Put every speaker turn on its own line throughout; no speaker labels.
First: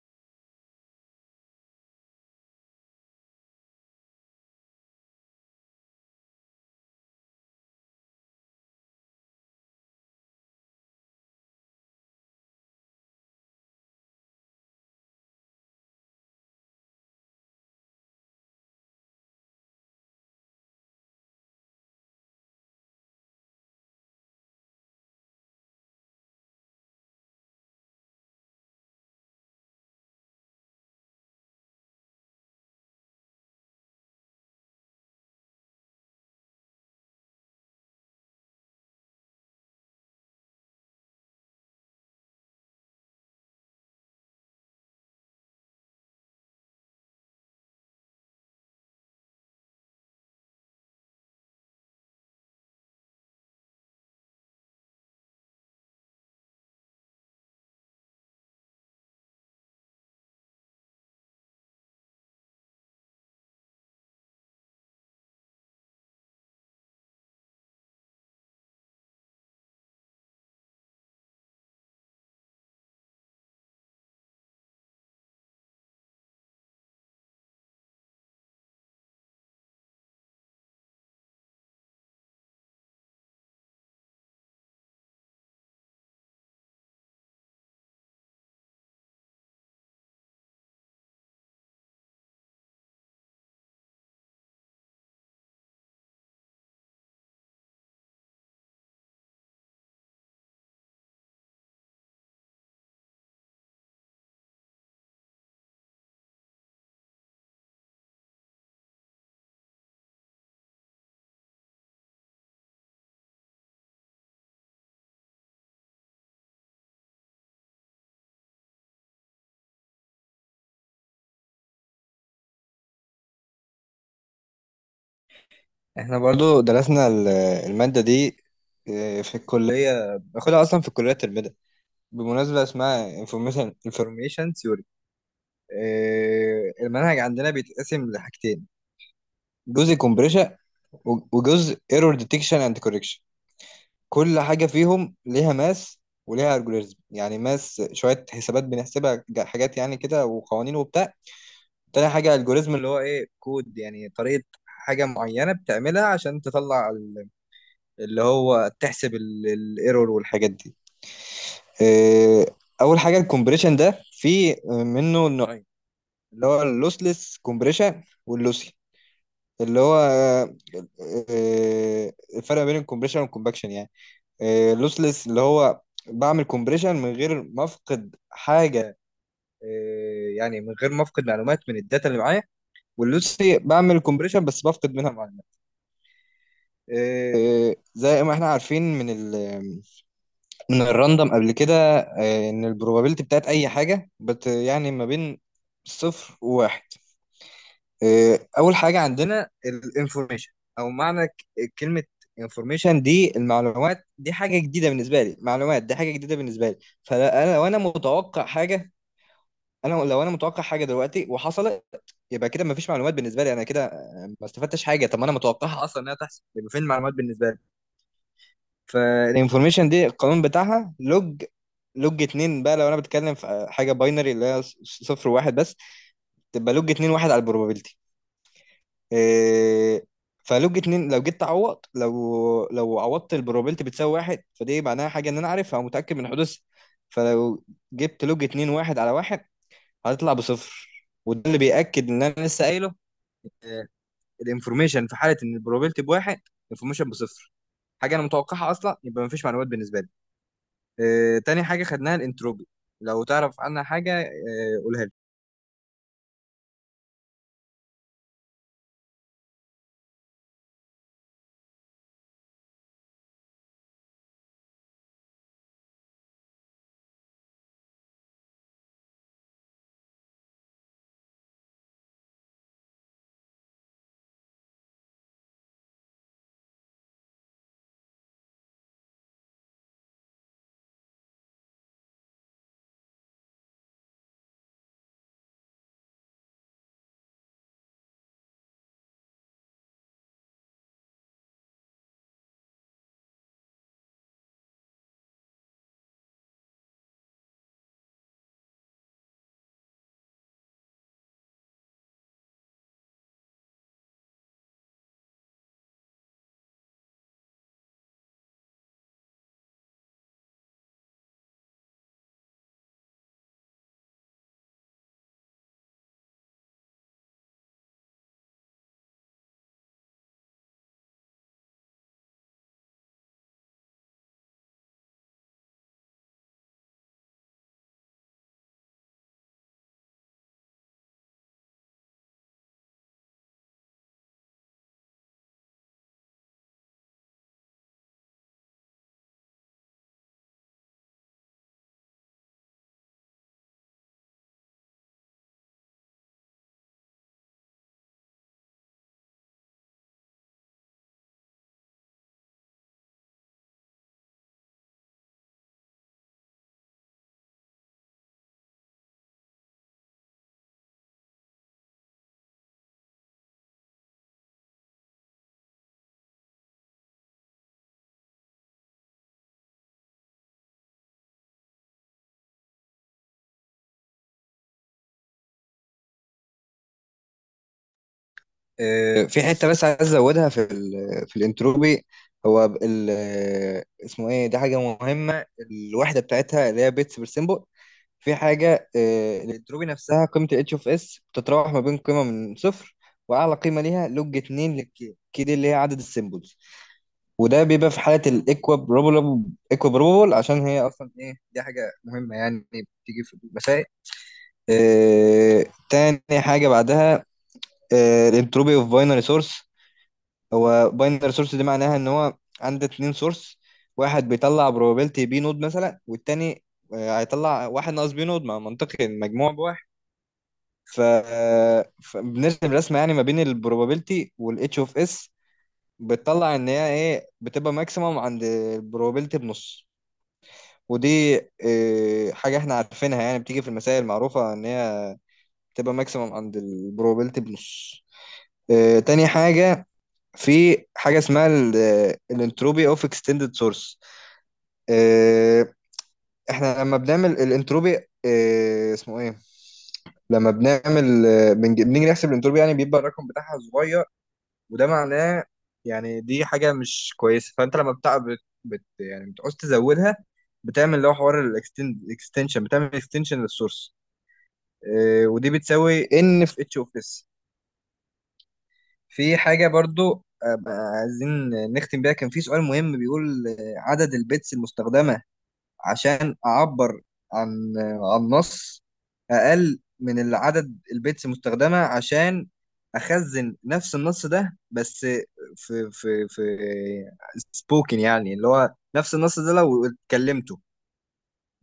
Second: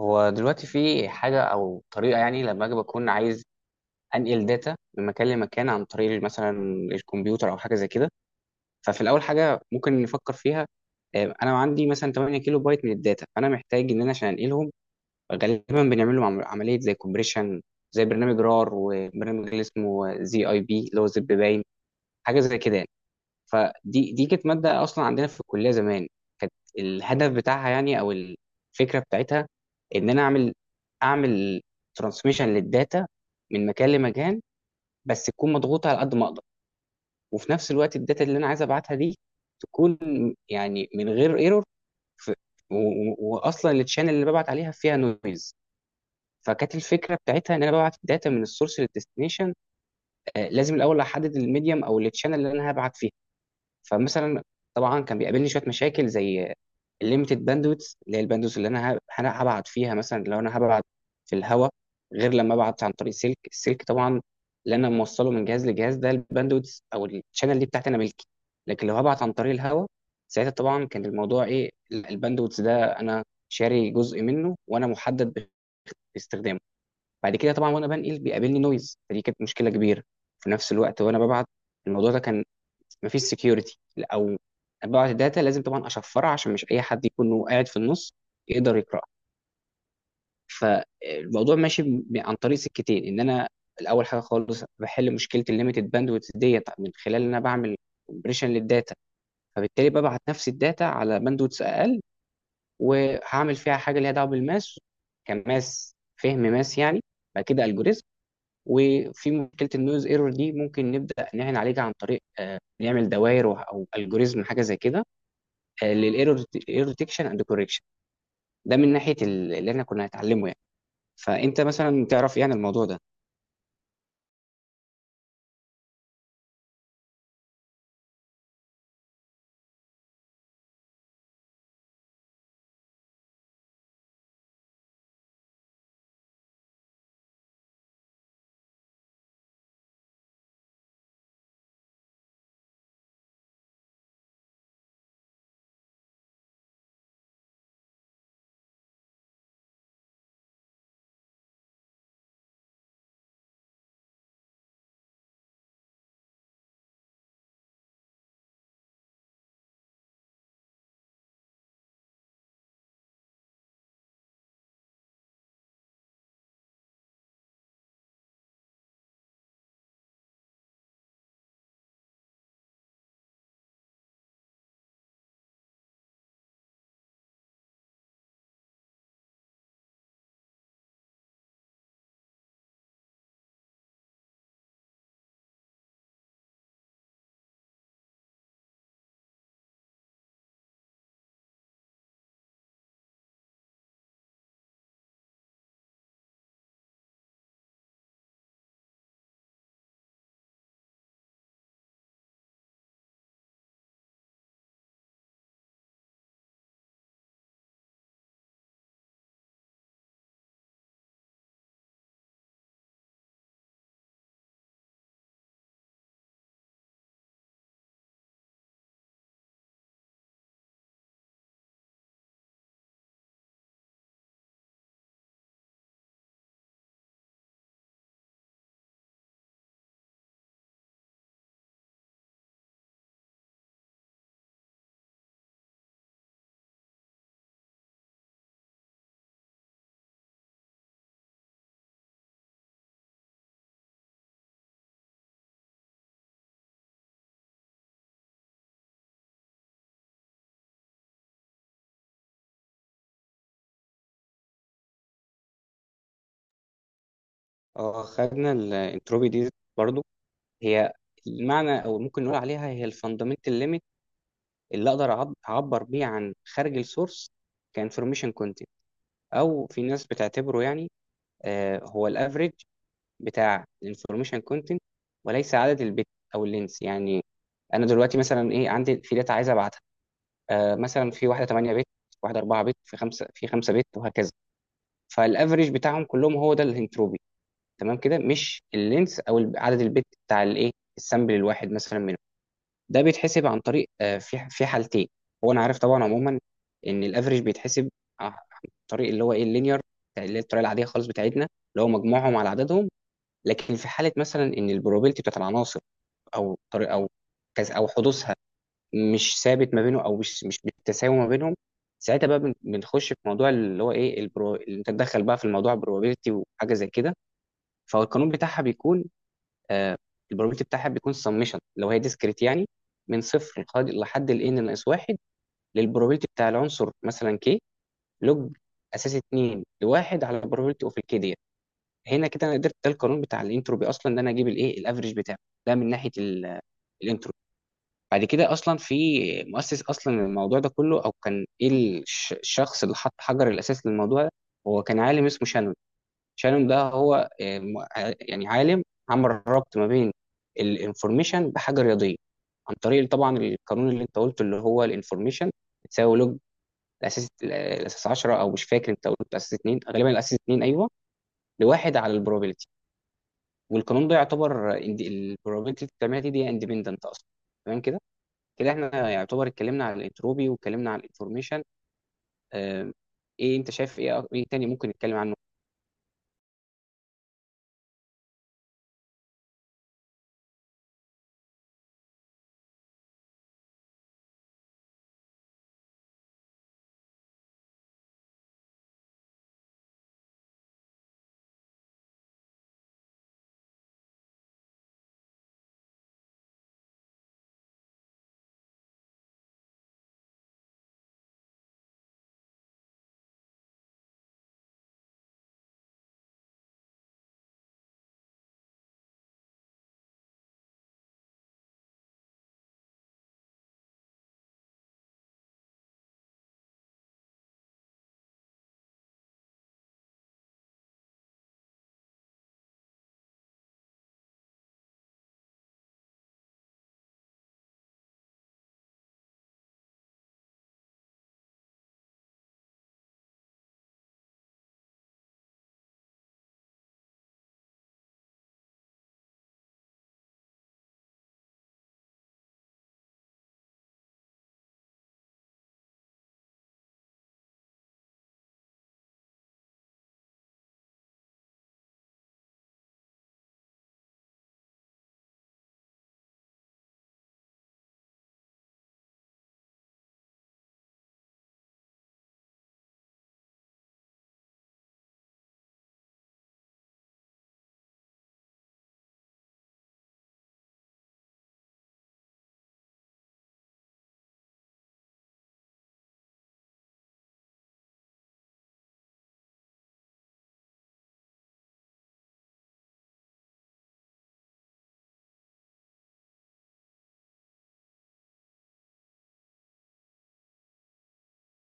هو دلوقتي في حاجة أو طريقة يعني لما أجي بكون عايز أنقل داتا من مكان لمكان عن طريق مثلا الكمبيوتر أو حاجة زي كده. ففي الأول حاجة ممكن نفكر فيها، أنا عندي مثلا 8 كيلو بايت من الداتا، فأنا محتاج إن أنا عشان أنقلهم غالبا بنعمل لهم عملية زي كومبريشن، زي برنامج رار وبرنامج اللي اسمه زي أي بي اللي هو زب باين، حاجة زي كده يعني. فدي كانت ماده اصلا عندنا في الكليه زمان. كانت الهدف بتاعها يعني او الفكره بتاعتها ان انا اعمل ترانسميشن للداتا من مكان لمكان، بس تكون مضغوطه على قد ما اقدر. وفي نفس الوقت الداتا اللي انا عايز ابعتها دي تكون يعني من غير ايرور، واصلا التشانل اللي ببعت عليها فيها نويز. فكانت الفكره بتاعتها ان انا ببعت الداتا من السورس للديستنيشن. لازم الاول احدد الميديم او التشانل اللي انا هبعت فيه. فمثلا، طبعا كان بيقابلني شويه مشاكل زي الليميتد باندويث، اللي هي الباندويث اللي انا هبعت فيها. مثلا لو انا هبعت في الهواء، غير لما ابعت عن طريق سلك. السلك طبعا اللي انا موصله من جهاز لجهاز، ده الباندويث او الشانل دي بتاعتي انا ملكي. لكن لو هبعت عن طريق الهواء، ساعتها طبعا كان الموضوع ايه، الباندويث ده انا شاري جزء منه وانا محدد باستخدامه. بعد كده طبعا وانا بنقل بيقابلني نويز، فدي كانت مشكله كبيره. في نفس الوقت وانا ببعت، الموضوع ده كان مفيش سكيورتي، او بعض الداتا لازم طبعا اشفرها عشان مش اي حد يكون هو قاعد في النص يقدر يقراها. فالموضوع ماشي عن طريق سكتين، ان انا الاول حاجه خالص بحل مشكله الليميتد باندويث ديت من خلال ان انا بعمل كومبريشن للداتا، فبالتالي ببعت نفس الداتا على باندويث اقل، وهعمل فيها حاجه ليها دعوه بالماس كماس فهم ماس يعني. بعد كده الجوريزم، وفي مشكله النويز ايرور دي ممكن نبدا نعين عليها عن طريق نعمل دوائر او الجوريزم حاجه زي كده، للايرور ديتكشن اند كوركشن. ده من ناحيه اللي احنا كنا هنتعلمه يعني. فانت مثلا تعرف ايه عن الموضوع ده؟
احنا برضو درسنا المادة دي. في الكلية باخدها أصلا في الكلية الترم ده، بمناسبة اسمها information theory. المنهج عندنا بيتقسم لحاجتين، جزء compression و- وجزء error detection and correction. كل حاجة فيهم ليها ماس وليها algorithm، يعني ماس شوية حسابات بنحسبها حاجات يعني كده وقوانين وبتاع. تاني حاجة algorithm اللي هو ايه كود، يعني طريقة حاجة معينة بتعملها عشان تطلع اللي هو تحسب الايرور والحاجات دي. آه، اول حاجه الكومبريشن ده في منه نوعين، اللي هو اللوسلس كومبريشن واللوسي اللي هو الفرق بين الكومبريشن والكومباكشن يعني. اللوسلس اللي هو بعمل كومبريشن من غير ما افقد حاجه، يعني من غير ما افقد معلومات من الداتا اللي معايا. واللوسي بعمل كومبريشن بس بفقد منها معلومات. زي ما احنا عارفين من ال من الراندوم قبل كده، ان البروبابيلتي بتاعت اي حاجه بت يعني ما بين صفر وواحد. اول حاجه عندنا الانفورميشن او معنى كلمه انفورميشن دي، المعلومات دي حاجه جديده بالنسبه لي، معلومات دي حاجه جديده بالنسبه لي، فانا لو انا متوقع حاجه، انا لو انا متوقع حاجه دلوقتي وحصلت يبقى كده مفيش معلومات بالنسبه لي انا كده، ما استفدتش حاجه. طب ما انا متوقعها اصلا انها تحصل، يبقى فين المعلومات بالنسبه لي؟ فالانفورميشن دي القانون بتاعها لوج، لوج اتنين. بقى لو انا بتكلم في حاجه باينري اللي هي صفر وواحد بس، تبقى لوج اتنين واحد على البروبابيلتي. إيه؟ فلوج اتنين لو جيت تعوض، لو عوضت البروبابيلتي بتساوي واحد، فدي معناها حاجه ان انا عارفها ومتاكد من حدوثها. فلو جبت لوج اتنين واحد على واحد، هتطلع بصفر، وده اللي بيأكد ان انا لسه قايله. آه، الانفورميشن في حاله ان البروبابيلتي بواحد، الانفورميشن بصفر، حاجه انا متوقعها اصلا يبقى مفيش معلومات بالنسبه لي. تاني حاجة خدناها الانتروبي. لو تعرف عنها حاجة قولها لي.
اه، خدنا الانتروبي دي برضو. هي المعنى او ممكن نقول عليها هي الفاندامنتال ليميت اللي اقدر اعبر بيه عن خارج السورس كانفورميشن كونتنت. او في ناس بتعتبره يعني، هو الافريج بتاع الانفورميشن كونتنت، وليس عدد البت او اللينس يعني. انا دلوقتي مثلا ايه عندي في داتا عايز ابعتها، مثلا في واحده 8 بت، واحده 4 بت، في خمسه بت وهكذا. فالافريج بتاعهم كلهم هو ده الانتروبي، تمام كده، مش اللينس او عدد البت بتاع الايه السامبل الواحد مثلا منهم. ده بيتحسب عن طريق في في حالتين. هو انا عارف طبعا عموما ان الافريج بيتحسب عن طريق اللي هو ايه اللينير، اللي هي الطريقه العاديه خالص بتاعتنا، اللي هو مجموعهم على عددهم. لكن في حاله مثلا ان البروبابيلتي بتاعت العناصر او طريق او كذا او حدوثها مش ثابت ما بينه، او مش بالتساوي ما بينهم، ساعتها بقى بنخش في موضوع اللي هو ايه اللي انت تدخل بقى في الموضوع probability وحاجه زي كده. فهو القانون بتاعها بيكون، آه probability بتاعها بيكون سمشن لو هي ديسكريت يعني، من صفر لحد ال n ناقص واحد، للبروبابيلتي بتاع العنصر مثلا k، لوج اساس 2 لواحد على probability اوف الكي ديت. هنا كده انا قدرت، ده القانون بتاع الانتروبي اصلا، ان انا اجيب الايه الافريج بتاعه. ده من ناحيه الانتروبي. بعد كده اصلا في مؤسس اصلا الموضوع ده كله او كان ايه، الشخص اللي حط حجر الاساس للموضوع ده، هو كان عالم اسمه شانون. شانون ده هو يعني عالم عمل ربط ما بين الانفورميشن بحاجه رياضيه، عن طريق طبعا القانون اللي انت قلته اللي هو الانفورميشن تساوي لوج الاساس 10، او مش فاكر، انت قلت الاساس 2 غالبا، الاساس 2 ايوه، لواحد على البروبابيلتي. والقانون ده يعتبر البروبابيلتي اللي بتعملها دي اندبندنت اصلا، تمام كده. كده احنا يعتبر اتكلمنا على الانتروبي واتكلمنا على الانفورميشن. آم، ايه انت شايف، ايه تاني ممكن نتكلم عنه؟
في حتة بس عايز أزودها في في الانتروبي. هو ب- ال اسمه إيه، دي حاجة مهمة، الوحدة بتاعتها اللي هي بيتس بير سيمبل. في حاجة الانتروبي نفسها، قيمة ال H of S بتتراوح ما بين قيمة من صفر وأعلى قيمة ليها لوج 2 للكي دي اللي هي عدد السيمبلز، وده بيبقى في حالة الإكوابروبل. إكوابروبل عشان هي أصلا إيه، دي حاجة مهمة يعني بتيجي في المسائل. تاني حاجة بعدها الانتروبي اوف باينري سورس. هو باينري سورس دي معناها ان هو عندك اتنين سورس، واحد بيطلع بروبابيلتي بي نود مثلا والتاني هيطلع واحد ناقص بي نود، ما منطقي المجموع بواحد. ف... آه، فبنرسم رسمة يعني ما بين البروبابيلتي والاتش اوف اس، بتطلع ان هي ايه، بتبقى ماكسيمم عند البروبابيلتي بنص. ودي حاجة احنا عارفينها يعني بتيجي في المسائل المعروفة ان هي بتبقى ماكسيمم عند البروبابيلتي بنص. تاني حاجة، في حاجة اسمها الانتروبي اوف اكستندد سورس. احنا لما بنعمل الانتروبي اسمه ايه، لما بنعمل بنيجي نحسب الانتروبي يعني بيبقى الرقم بتاعها صغير، وده معناه يعني دي حاجة مش كويسة، فانت لما بتاع بت يعني بتعوز تزودها، بتعمل اللي هو حوار الاكستنشن، بتعمل اكستنشن للسورس. ودي بتساوي ان في اتش اوف اس. في حاجة برضو عايزين نختم بيها، كان في سؤال مهم بيقول عدد البيتس المستخدمة عشان أعبر عن عن نص أقل من العدد البيتس المستخدمة عشان أخزن نفس النص ده، بس في سبوكن يعني اللي هو نفس النص ده لو اتكلمته،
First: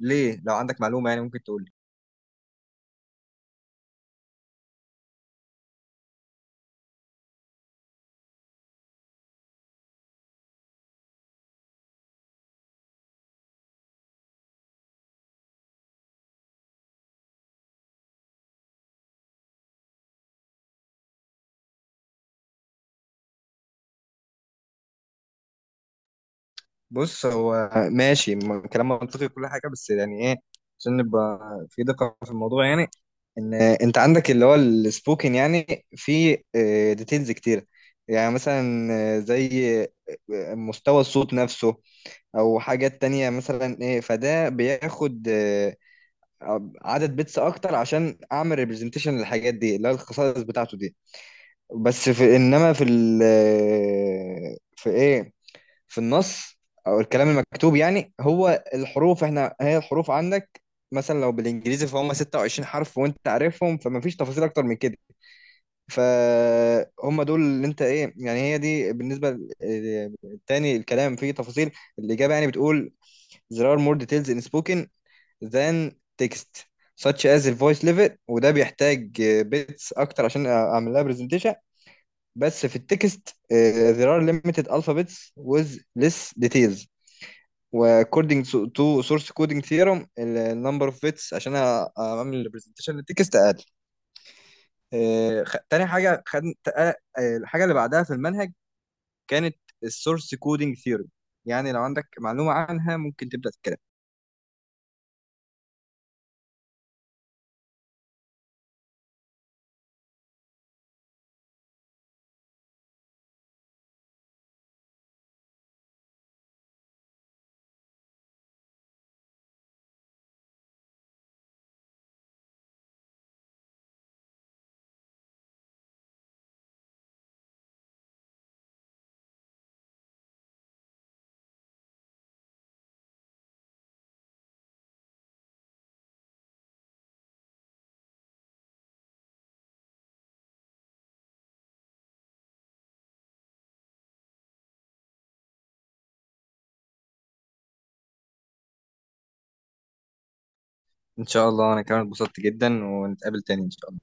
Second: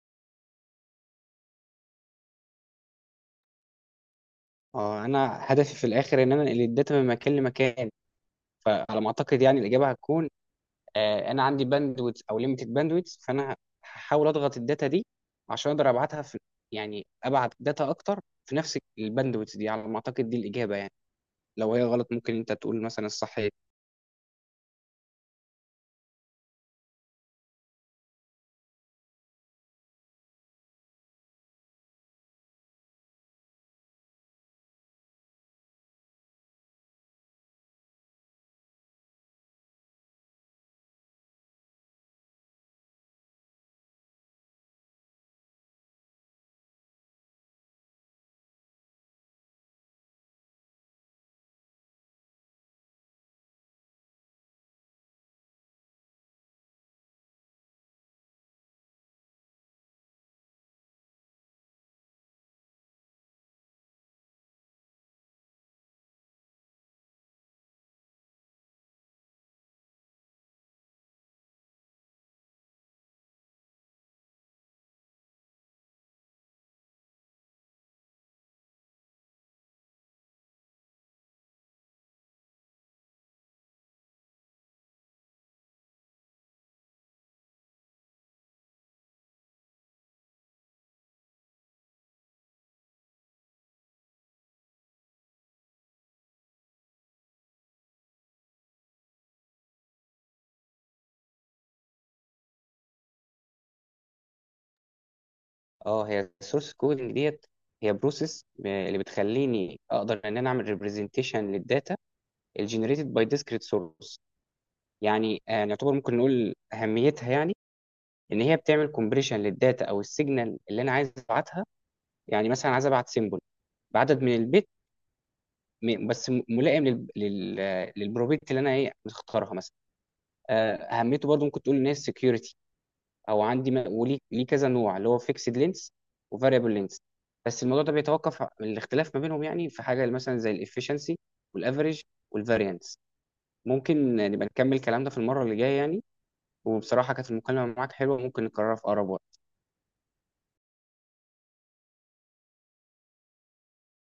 ليه؟ لو عندك معلومة يعني ممكن تقول.
اه، انا هدفي في الاخر ان انا انقل الداتا من مكان لمكان. فعلى ما اعتقد يعني الاجابه هتكون، انا عندي باندويت او ليميتد باندويت، فانا هحاول اضغط الداتا دي عشان اقدر ابعتها في، يعني ابعت داتا اكتر في نفس الباندويت دي. على ما اعتقد دي الاجابه يعني، لو هي غلط ممكن انت تقول مثلا الصح.
بص، هو ماشي كلام منطقي كل حاجه، بس يعني ايه، عشان نبقى في دقه في الموضوع يعني، ان انت عندك اللي هو السبوكن يعني في ديتيلز كتير. يعني مثلا زي مستوى الصوت نفسه، او حاجات تانية مثلا ايه، فده بياخد عدد بيتس اكتر عشان اعمل ريبريزنتيشن للحاجات دي اللي هي الخصائص بتاعته دي. بس في انما في ال آه، في ايه، في النص او الكلام المكتوب يعني، هو الحروف، احنا هي الحروف عندك مثلا لو بالانجليزي فهم 26 حرف وانت عارفهم، فما فيش تفاصيل اكتر من كده. فهم دول اللي انت ايه يعني، هي دي بالنسبه تاني الكلام فيه تفاصيل. الاجابه يعني بتقول: there are more details in spoken than text such as the voice level. وده بيحتاج بيتس اكتر عشان اعمل لها برزنتيشن. بس في التكست، there are limited alphabets with less details، وكودينج تو سورس كودينج ثيورم النمبر اوف بيتس عشان اعمل البرزنتيشن للتكست اقل. تاني حاجه خد، الحاجه اللي بعدها في المنهج كانت السورس كودينج ثيورم. يعني لو عندك معلومه عنها ممكن تبدا تتكلم.
اه، هي السورس كودنج ديت هي بروسيس اللي بتخليني اقدر ان انا اعمل ريبريزنتيشن للداتا الجنريتد باي ديسكريت سورس. يعني نعتبر ممكن نقول اهميتها يعني ان هي بتعمل كومبريشن للداتا او السيجنال اللي انا عايز ابعتها. يعني مثلا عايز ابعت سيمبل بعدد من البت، بس ملائم لل... لل... آه، للبروبيت اللي انا ايه مختارها مثلا. اهميته برضو ممكن تقول ان هي security، او عندي وليه ليه كذا نوع، اللي هو فيكسد لينس وفاريبل لينس. بس الموضوع ده بيتوقف الاختلاف ما بينهم، يعني في حاجه مثلا زي الافشنسي والافريج والفاريانس. ممكن نبقى نكمل كلام ده في المره اللي جايه يعني. وبصراحه كانت المكالمه معاك حلوه، ممكن نكررها في اقرب وقت.
ان شاء الله، انا كمان اتبسطت جدا، ونتقابل تاني ان شاء الله.